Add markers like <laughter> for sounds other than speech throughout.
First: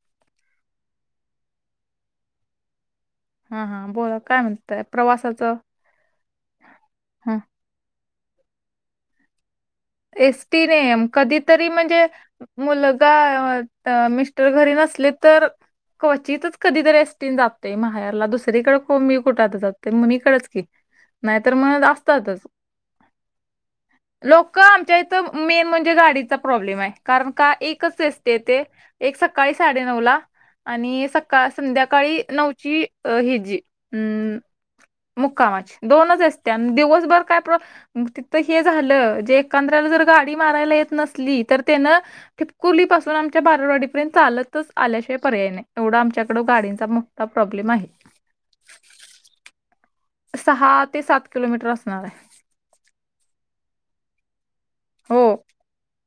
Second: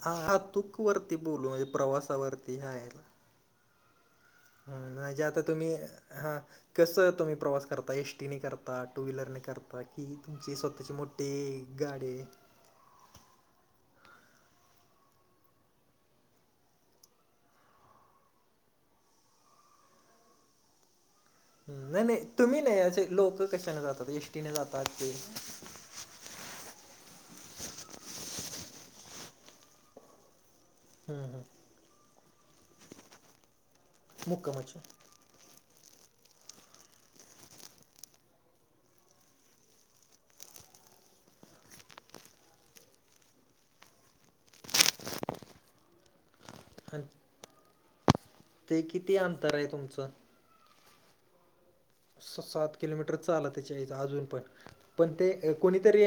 हा हा तूक वरती बोलू म्हणजे प्रवासावरती हा आहे ना हा हा बोला काय हं म्हणताय म्हणजे आता प्रवासाचं तुम्ही हा कसं तूम्ही हा प्रवास करता एस टी नी करता टू व्हीलरने करता बाकी तुमची एसटीने स्वतःची मोठी कधीतरी म्हणजे गाडी ए मुलगा ए वाटत मिस्टर घरी नसले तर क्वचितच कधी तर एसटीन जातंय माहेरला दुसरीकडे मी कुठता जाते मम्मीकडेचिकि हं नाही नाही तुम्ही नाही असे लोक कशाने जातात? एसटीने लोक जात आमच्या इथं मेन म्हणजे गाडीचा प्रॉब्लेम आहे, कारण का एकच एसटी येते. एक सकाळी साडेनऊ ला आणि हम्म, हम्म. सकाळ संध्याकाळी नऊची हेजी मुक्कामाच मुक्कामाची दोनच असते आणि दिवसभर काय प्र तिथं हे झालं जे कांद्र्याला जर गाडी मारायला येत नसली तर त्यान कुरलीपासून आमच्या बारारवाडीपर्यंत चालतच आल्याशिवाय पर्याय नाही. एवढा आमच्याकडं गाडींचा आणि मोठा प्रॉब्लेम आहे ते किती अंतर ए तुमचं सहा ते सात किलोमीटर असणार आहे. स-सात किलोमीटर चालत यायचं अजून पण, पण हो ते कोणीतरी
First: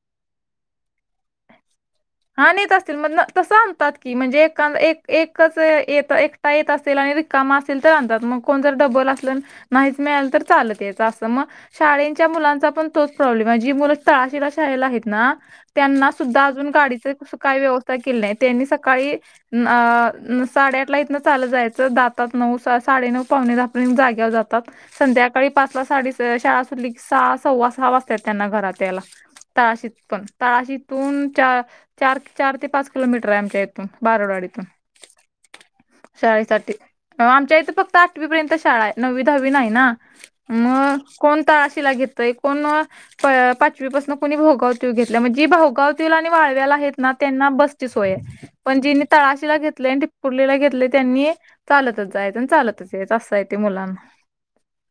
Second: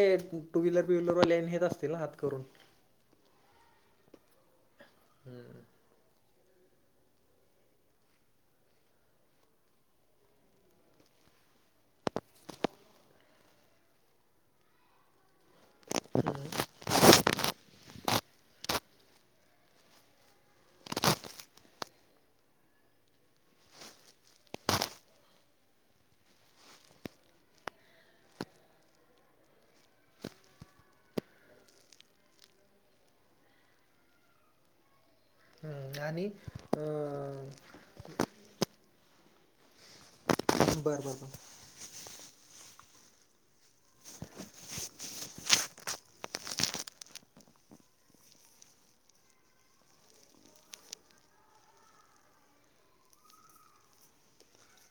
टू व्हीलर बि व्हीलरवाले नेत असतील ना आत? हा नेत असतील म तसं आणतात की म्हणजे एकच एक एकच येत एक स्वतः येत असेल आणि रिकामा असेल तर आणतात मग कोण जर डबल असल नाहीच मिळालं तर चालत यायचं. असं मग शाळेंच्या मुलांचा पण तोच प्रॉब्लेम आहे. जी मुलं तळाशीला शाळेला आहेत ना त्यांना सुद्धा अजून गाडीचे काही व्यवस्था केली नाय त्यांनी सकाळी अ साडेआठला इथनं चालत जायाचं, जातात नऊ साडेनऊ पावणे दहापर्यंत जागेवर जातात. संध्याकाळी पाचला साडी अ शाळा सुटली की सहा सव्वा सहा वाजत्याय त्यांना घरात यायला. तळाशीतपण, ‌तळाशीतून चा चार चार ते पाच किलोमीटर आहे आमच्या इथून बारडवाडी इतून हम्म, आणि शाळेसाठी अं, आमच्या इथं फक् आठवीपर्यंत शाळा आहे. नववी दहावी नाही ना, बरं मग बरं बरं कोण तळाशिला घेत एकूण प-पाचवी पासून कोणी भाऊगाव तीव घेतल्या म्हणजे भाऊगाव तीव आणि वाळव्याला आहेत. ना त्यांना बसची सोय आहे पण ज्यांनी तळाशीला घेतले आणि ठिकपुर्लीला घेतलंय त्यांनी चालतच जायचं आणि चालतच यायचं असं आहे ते मुलांन.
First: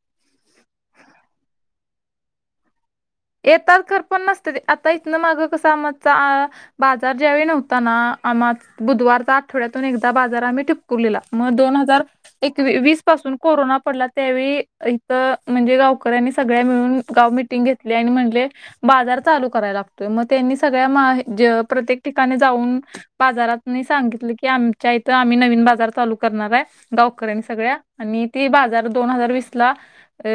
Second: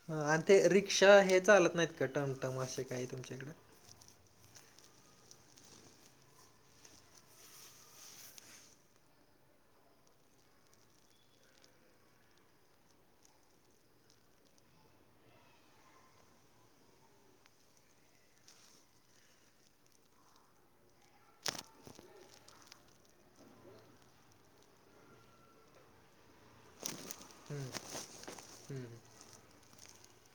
हा आणि ते रिक्षा हे चालत नाहीत का टमटम असे काही तुमचे येतात खरं पण नसत ते आता इथनं मागं कस आमचा. बाजार ज्यावे नव्हता ना आम्हाच बुधवारचा आठवड्यातून एकदा बाजार आम्ही टीप कुर्लीला, मग दोन हजार एकवी वीस पासून कोरोना पडला त्यावेळी इथ म्हणजे गावकऱ्यांनी सगळ्या मिळून. गाव मीटिंग घेतले आणि म्हटले. बाजार चालू करायला लागतोय, मग त्यांनी सगळ्या मा जे प्रत्येक ठिकाणी जाऊन. बाजारातनी सांगितलं की आमच्या इथं आम्ही नवीन बाजार चालू करणार आहे. गावकरऱ्यांनी सगळ्या आणि ते बाजार हम्म दोन हजार वीस ला.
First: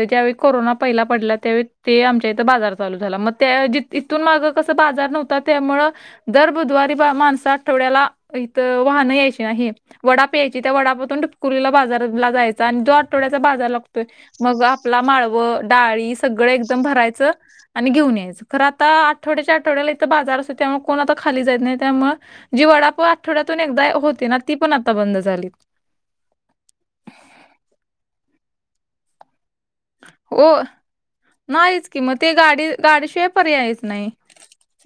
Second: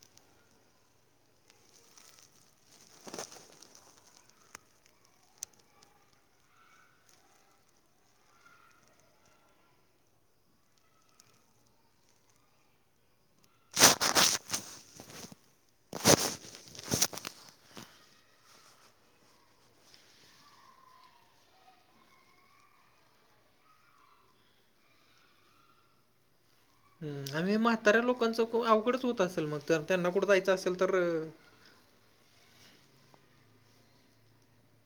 ज्यावेळी कोरोना पहिला पडला, त्यावेळी ते आमचे ते इथं बाजार चालू झाला मग त्या ऐवजी तिथून मागे कसा बाजार नव्हता त्यामुळे. दर बुधवारी बा माणसं आठवड्याला इथं वाहनं यायची नाही वडाप यायची त्या वडापातुन नुकुरीला बाजारला जायचा आणि जो आठवड्याचा बाजार लागतोय मग आपलं माळव डाळी सगळे एकदम भरायचं आणि घेऊन यायचं. खरं आता आठवड्याच्या आठवड्याला इथं बाजार असतो, त्यामुळे कोण आता खाली जात नाही त्यामुळ जी वडाप आठवड्यातून एकदा होती ना ती पण आता बंद झालीत आम्ही. म्हाताऱ्या लोकांचं अवघडच होत असेल, मग तर त्यांना कुठं हो जायचं असेल तर. नाहीच कि मग ते गाडी गाडी शिवाय पर्यायच नाही.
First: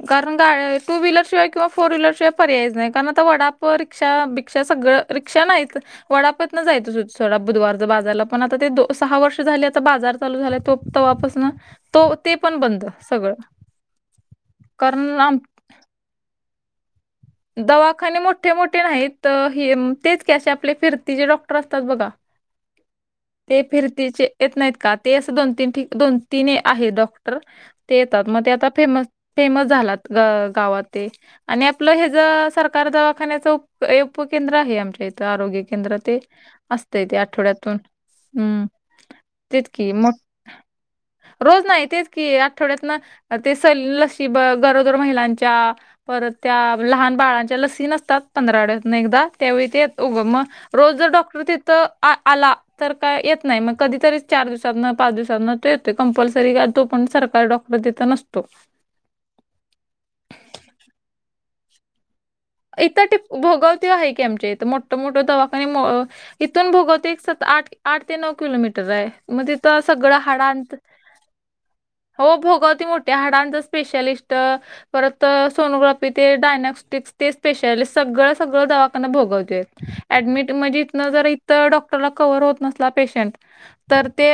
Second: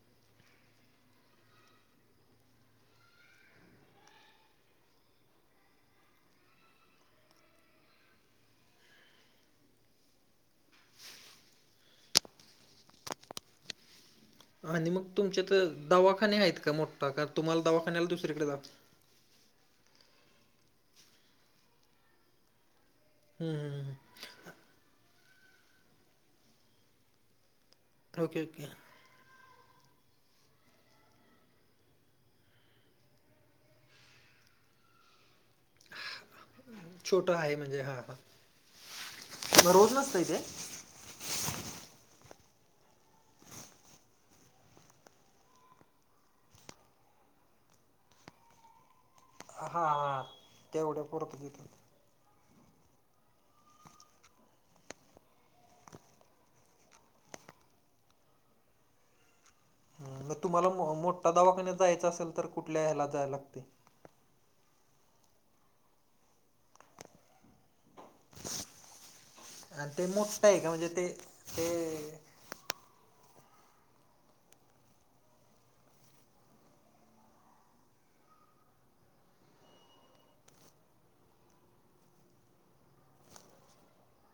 कारण गा टू व्हीलरशिवाय किंवा फोर व्हीलरशिवाय पर्यायच नाही कारण आता वडाप रिक्षा भिक्षा सगळं रिक्षा नाहीत वडापतनं जायचंड बुधवारच बाजारला पण आता ते दो सहा वर्ष झाल्यात. तो बाजार चालू झालाय तो तव्हापासन तो ते पण बंद सगळं आणि मग कारण आम तुमच्या तर दवाखाने आहेत का मोठा? का तुम्हाला दवाखान्याला दुसरीकडे जा तर हे तेच की आपले फिरतीचे डॉक्टर असतात बघा? हम्म ते हम्म हम्म फिरतीचे. येत नाहीत का? ते अस दोन तीन ठीक, दोन तीन आहेत डॉक्टर ते येतात मग ओके ते ओके आता फेम फेमस झाला ग-गावात ते आणि आपलं हे सरकार दवाखान्याच उप केंद्र आहे आमच्या इथं आरोग्य केंद्र ते असतय ते आठवड्यातून हम्म. तेच की दररोजच मोठ असतंय काय? रोज नाय तेच की आठवड्यातन ते सगळी लशी बघ गरोदर महिलांच्या परत त्या. लहान बाळांच्या लसी नसतात पंधरा डतन एकदा. त्यावेळी हां ते हां उगं मग रोज तेवढ्या जर पुरतं डॉक्टर देतात तिथं आ-आला तर काय येत नाही मग कधीतरी चार दिवसांना पाच दिवसांना तो येतो कंपल्सरी काय, तो पण सरकारी डॉक मग तिथं नसतो हम्म मग तुम्हाला मो-मोठा दवाखान्यात जायचं असेल तर. कुठल्या इथं ह्याला टप जायला लागते भोगवती आहे की आमच्या इथ मोठ मोठं दवाखाने इथून भोगवते एक सात, आठ आठ ते नऊ किलोमीटर आहे. मग तिथं आणि ते सगळं मोठं आहे का हाडांत म्हणजे ते ते हो भोगवती मोठ त्या हाडांच स्पेशलिस्ट परत सोनोग्राफी ते डायनॉस्टिकस. ते स्पेशलीट सगळं सगळं दवाखाना भोगवत ॲडमिट म्हणजे इथन जर तर डॉक्टरला कव्हर होत नसला पेशंट. तर ते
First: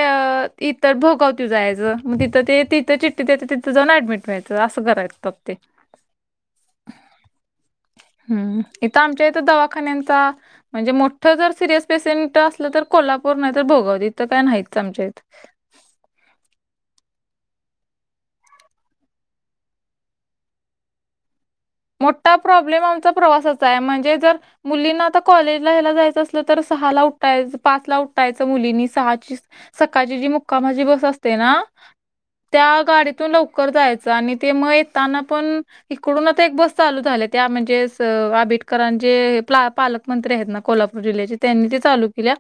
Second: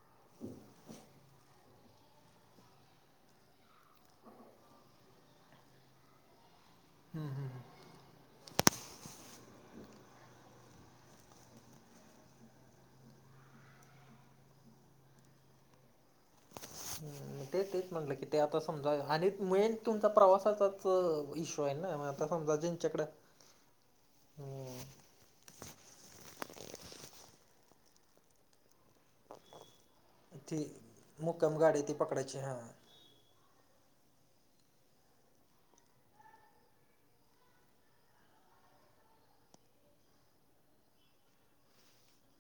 इतर भोगावती जायचं, मग तिथं ते तिथं चिठ्ठी देतं तिथं जाऊन ॲडमिट. नाहीतर असं करायचं तापते. हम्म इथं आमच्या इथं दवाखान्यांचा. म्हणजे मोठं जर सिरियस पेशंट असलं, तर कोल्हापूर नाही तर भोगवत इथ काही नाहीच आमच्या इथ. हम्म. ते तेच म्हटलं की ते आता समजा आणि मेन तुमचा प्रवासाचाच इशू मोठा प्रॉब्लेम आमचा प्रवासाचा आहे, म्हणजे जर हम्म, मुलींना आता कॉलेजला ह्यायला जायचं असलं तर, सहाला उठायचं पाचला उठायचं मुलींनी सहाचीस सकाळची जी ती मुक्कामाची बस असते ना, मुक्काम गाडी ती पकडायची हां त्या गाडीतून लवक कर जायच आणि ते म त्यांना पण इकडूनच. थ एक बस चालू झाली त्या म्हणजे आबेडकरां जे पालकमंत्री आहेत ना कोल्हापूर जिल्ह्याचे. त्यांनी ते चालू केल्या.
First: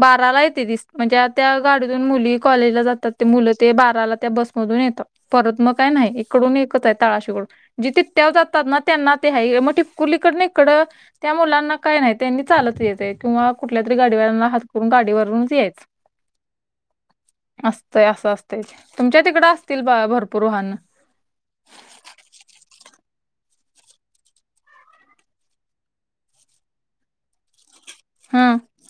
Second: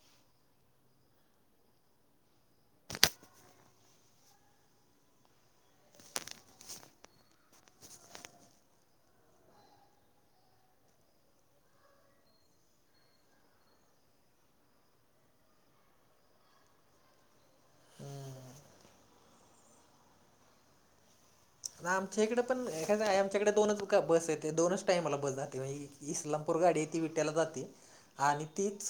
बाराला येते दिस म्हणजे त्या गाडीतून मुली कॉलेजला जातात, ते मुलं ते बाराला त्या बसमधून येतात. परत मग काय नाही, इकडून एकच आहे तळाशी कडून जिथे त्या जातात ना त्यांना ते हाय मग टिपकुलीकडन इकडं त्या मुलांना काय नाही, त्यांनी चालत यायचंय किंवा कुठल्या तरी गाडीवांल्याना हात करून गाडीवरूनच यायच. <inaudible> असतय असं असतंय ते, तुमच्या तिकडं असतील बघा भरपूर वाहनं. ना आमच्या इकडे पण कसाय आमच्याकडे दोनच बस येते दोनच टाईमाला बस जाते बाई. इस्लामपूर गाडी ती विट्याला जाते आणि हा तीच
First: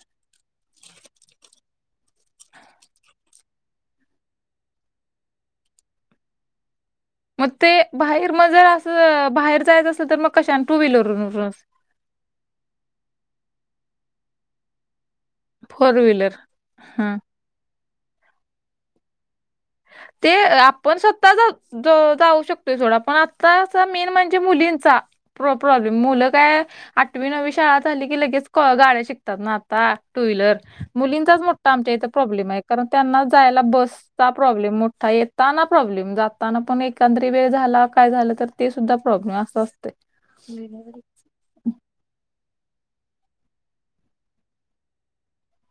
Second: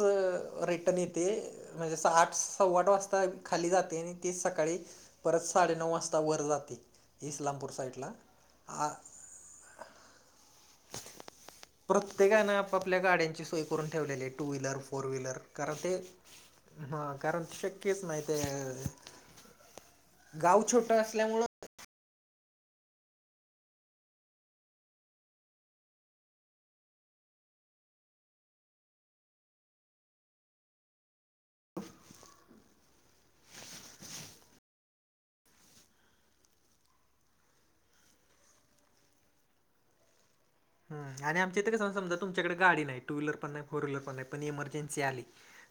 रिटर्न येते, म्हणजे आठ सव्वाठ वाजता खाली जाते आणि तेच सकाळी. परत साडेनऊ वाजता वर जाते. मग ते इस्लामपूर साईडला बाहेर मग जर आ असं बाहेर जायचं असल, तर मग कशा टू व्हीलर असं प्रत्येकानं आपापल्या गाड्यांची सोय करून ठेवलेली आहे टू व्हीलर फोर व्हीलर. कारण ते फोर व्हीलर ह हा कारण शक्यच नाही ते ते गाव आपण छोटं स्वतः असल्यामुळं जर. ज जाऊ शकतोय सोडा, पण आताचा मेन म्हणजे मुलींचा. प्र प्रॉब्लेम मुलं काय. आठवी नववी शाळा झाली की लगेच गाड्या शिकतात ना आता टू व्हीलर. मुलींचाच मोठा आमच्या इथे प्रॉब्लेम आहे कारण त्यांनाच जायला बसचा प्रॉब्लेम मोठा येताना, प्रॉब्लेम जाताना पण एकंदरी वेळ झाला काय झालं तर ते सुद्धा प्रॉब्लेम असं असत तय वेगळं जरी. हम्म आणि आमच्या इथं कस समजा तुमच्याकडे गाडी नाही टू व्हीलर पण नाही फोर व्हीलर नाही पण इमर्जनसी आली.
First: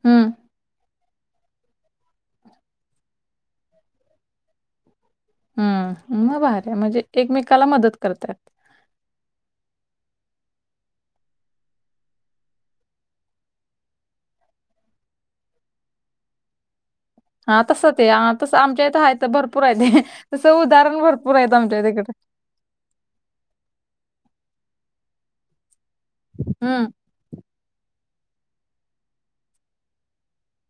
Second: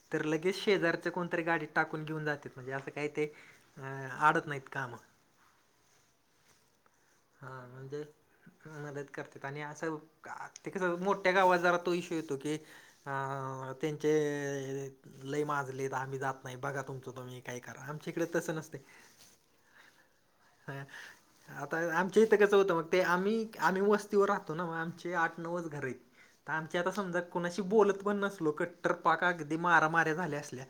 हम्म तर लगेच शेजार त्या कोणतरी गाडी टाकून घेऊन जातात म्हणजे असं काही ते आडत नाहीत काम. ह मग भारी आहे म्हणजे हा एकमेकाला मदत म्हणजे. करतात. मदत करते आणि असं ते कसं मोठ्या गावात जरा तो इश्यू येतो की. अ त्यांचे लय माजलेत आम्ही जात नाही बघा तुम स्वतःहून ही काय करा आमच्या इकडे तस नसते. त भरपूर आहेत तसं उदाहरण भरपूर आहे आमच्या तिकडे. ते कस होतं मग ते आम्ही आम्ही वस्तीवर राहतो ना मग आमचे आठ नऊच घर आहेत. तर आमची हं, आता समजा कोणाशी बोलत पण नसलो कट्टर पाक अगदी मारा माऱ्या झाल्या असल्या.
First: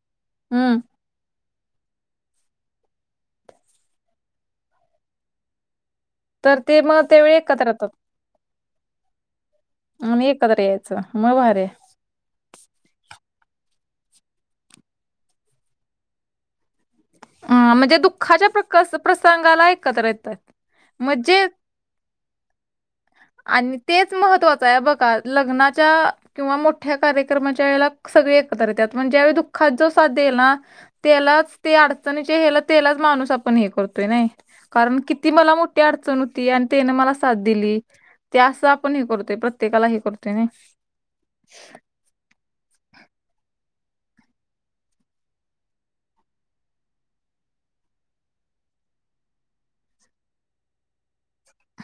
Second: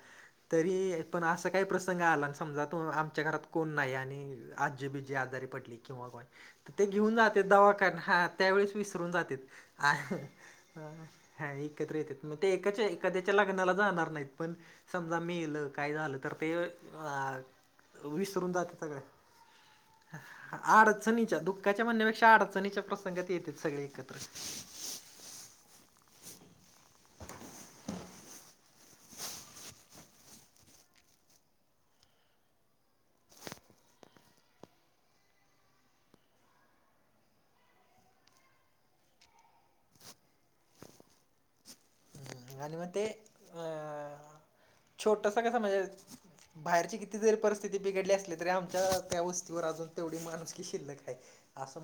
हं. तरी पण असं काही प्रसंग आला समजा तो आमच्या घरात कोण नाही आणि आजी बीजी आजारी पडली किंवा कोण, तर ते मग घेऊन त्यावेळी जाते एकत्र येतात दवाखान्या त्यावेळेस विसरून जातेत, आणि एकत्र यायचं. मग ह भारी आहे. एकत्र येतेत. मग ते एकाच्या एखाद्याच्या लग्नाला जाणार नाहीत पण समजा मेल काय झालं तर ते हा, विसरून जाते सगळ्या. सांगालाय. अडचणीच्या, दुःखाच्या म्हणण्यापेक्षा अडचणीच्या प्रसंगात येतेत सगळे एकत्र. हे बघा लग्नाच्या. किंवा मोठ्या कार्यक्रमाच्या वेळेला सगळे एकत्र येतात, पण ज्यावेळी दुःखात जो साथ देईल ना. त्यालाच ते अडचणीच्या हे त्यालाच माणूस आपण हे करतोय नाही कारण किती मला मोठी अडचण होती आणि त्याने मला साथ दिली. ते असं आपण हे करतोय प्रत्येकाला हे करतोय नाही. <inaudible> आणि मग ते अ छोटस कस म्हणजे. बाहेरची किती जरी परिस्थिती बिघडली असली, तरी आमच्या त्या वस्तीवर अजून तेवढी माणुसकी शिल्लक हाय.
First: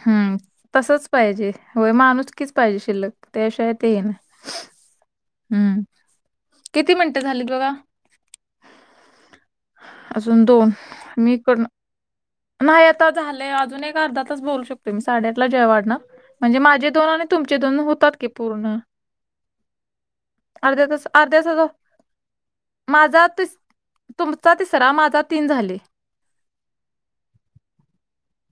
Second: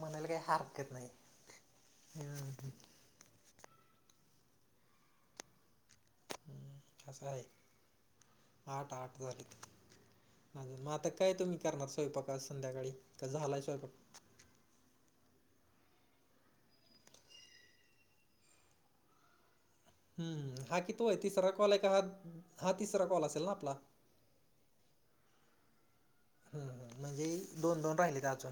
हम् तसच पाहिजे व्हय माणूसकीच हम्म पाहिजे शिल्लक त्याशिवाय ते हम्म किती मिनिटं असं आहे झालीत बघा. आठ आठ झालेत, अजून दोन मग आता मी काय तुम्ही इकडनं करणार स्वयंपाक आज? नाही संध्याकाळी आता का झालेय झालाय स्वयंपाक? अजूनही अर्धा आाता बोलू शकतोय मी साडेआठला जयवाड ना म्हणजे माझे दोन आणि तुमचे दोन होतात की पूर्ण. हम्म हा अर्ध्या तास कितवा आहे अर्ध्या तिसरा तास कॉल आहे का हा हा तिसरा कॉल माझा असेल ना तिस- आपला. तुमचा तिसरा माझा तीन झाले. हम्म. हम्म. म्हणजे दोन दोन राहिले ते अजून.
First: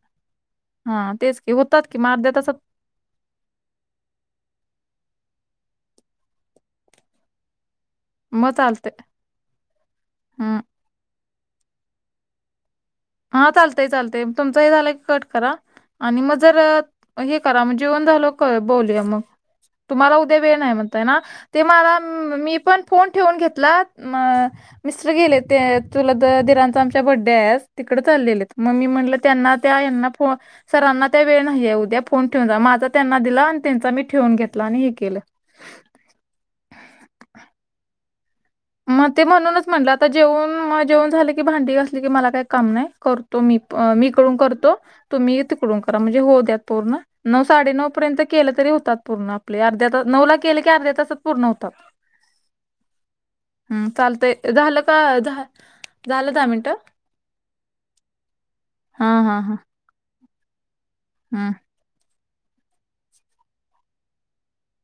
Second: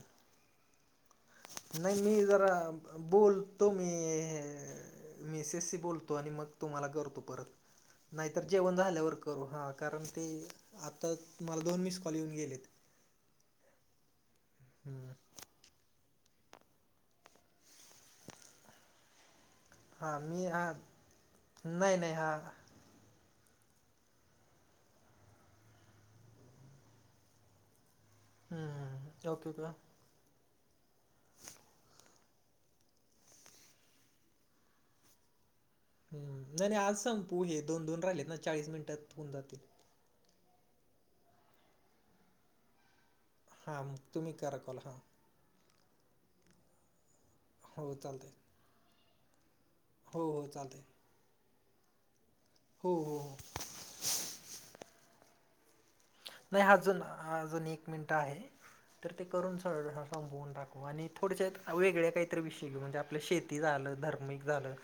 हा तेच की होतात की नाही म मी अर्ध्या जरा तासात. बोलतो मी मिसेस शी बोलतो आणि मग तुम्हाला करतो परत. नाहीतर मग जेवण चालतंय झाल्यावर करू हा कारण ते हम्म. आता तुम्हाला दोन मिस कॉल येऊन गेलेत. हा. चालतय चालतय तुमच हे झालंय की हम्म. कट करा. आणि मग जर हे करा जेवन झाल्या बोलूया मग. तुम्हाला हां उद्या मी वेळ नाही हां म्हणतय ना ते मला नाही नाही हां मी पण. फोन ठेवून घेतलात मिस्टर गेले ते चुलत दिरांचा आमच्या बड्डे आहे आज. तिकडे चाललेले मी म्हटलं हम्म ओके त्यांना ओके त्या यांना फोन. सरांना त्या वेळ नाहीये उद्या फोन ठेवून जा. माझ त्यांना दिला आणि त्यांचा मी ठेवून घेतला आणि हे केलं. हम्म नाही नाही आज संपू हे दोन, दोन राहिलेत ना चाळीस मग मिनिटात ते होऊन जातील. म्हणूनच म्हटलं आता जेवून मग जेवून झाले की भांडी घासली की असली की मला काही काम नाही करू. तो मी हां मग मी तुम्ही कडून करा करतो कॉल हां तुम्ही तिकडून करा म्हणजे होऊ द्यात पूर्ण. नऊ, साडे नऊ हो पर्यंत चालतं आहे केलं तरी होतात पूर्ण आपले. अर्ध्या तास हो नऊ ला हो केले की चालतं आहे अर्ध्या तासात पूर्ण होतात. हो हो हो. हम्म चालतय झालं का झ नाही अ अजून अजून एक मिनटं आहे तर ते हां हां हां करून स स संपवून टाकू आणिल. हं थोडश्यात वेगळ्या काहीतरी विषयी म्हणजे आपलं शेती झालं धार्मिक झालं.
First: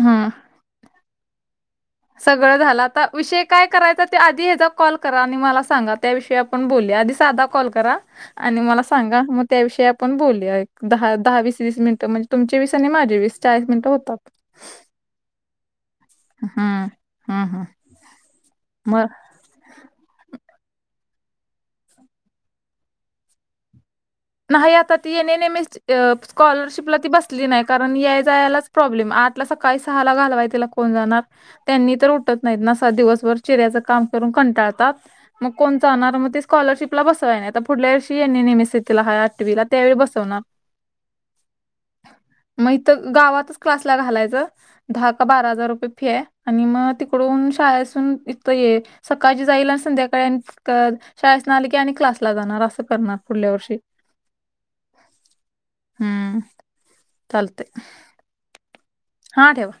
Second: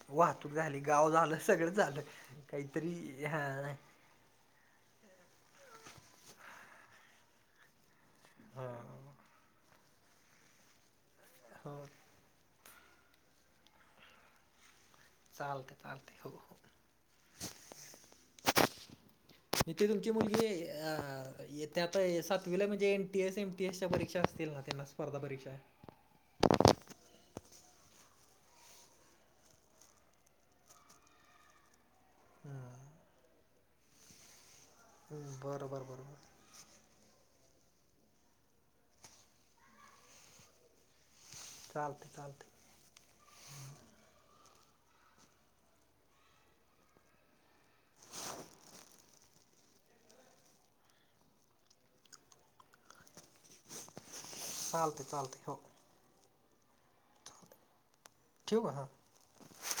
हं वाहतूक झाली गाव झालं, सगळं झालं. सगळं झालं, आता काहीतरी विषय काय हा करायचा ते आधी ह्याचा कॉल करा आणि मला सांगा त्या विषयी आपण बोलूया आधी साधा कॉल करा आणि मला सांगा मग त्याविषयी आपण बोलूया एक दहा, दहा वीस, हो वीस मिनिटं म्हणजे तुमचे वीस आणि माझे वीस चाळीस मिनटं होतात. चालतंय चालतंय हो. हो हम्म, हम्म हम्म मग. ती तुमची मुलगी अ. ती आता सातवीला म्हणजे एनटी एस एमटी एसच्या परीक्षा अस नाही आत ते एन. एन एम एस चीु स्कॉलरशिपला ती बसली नाही कारण या जायलाच प्रॉब्लेम आठला सकाळी सहाला घालवाय तिला कोण जाणार. त्यांनी तर उठत नाहीत न सा दिवसभर चेऱ्याच काम करून कंटाळतात. मग, बरोबर कोण बरोबर जाणार मग ते स्कॉलरशिपला बसवाय नाही आता पुढल्या वर्षीे एन एन एम सी. त्याला हाय आठवी ला त्यावेळी बसवणार. चालतंय चालतंय. मग इथ, गावातच क्लासला घालायचं, दहा का बारा हजार रुपये फी आहे. आणि मग तिकडून शाळेसून इथं ये सकाळ जाईल आज आणि संध्याकाळी शाळेसंन आलंक की आणि क्लासला जाणार असं करणार पुुढल्या वर्षी. चालते चालते हो. हम्म चालतंय. ठेवू का हा. हा ठेवा.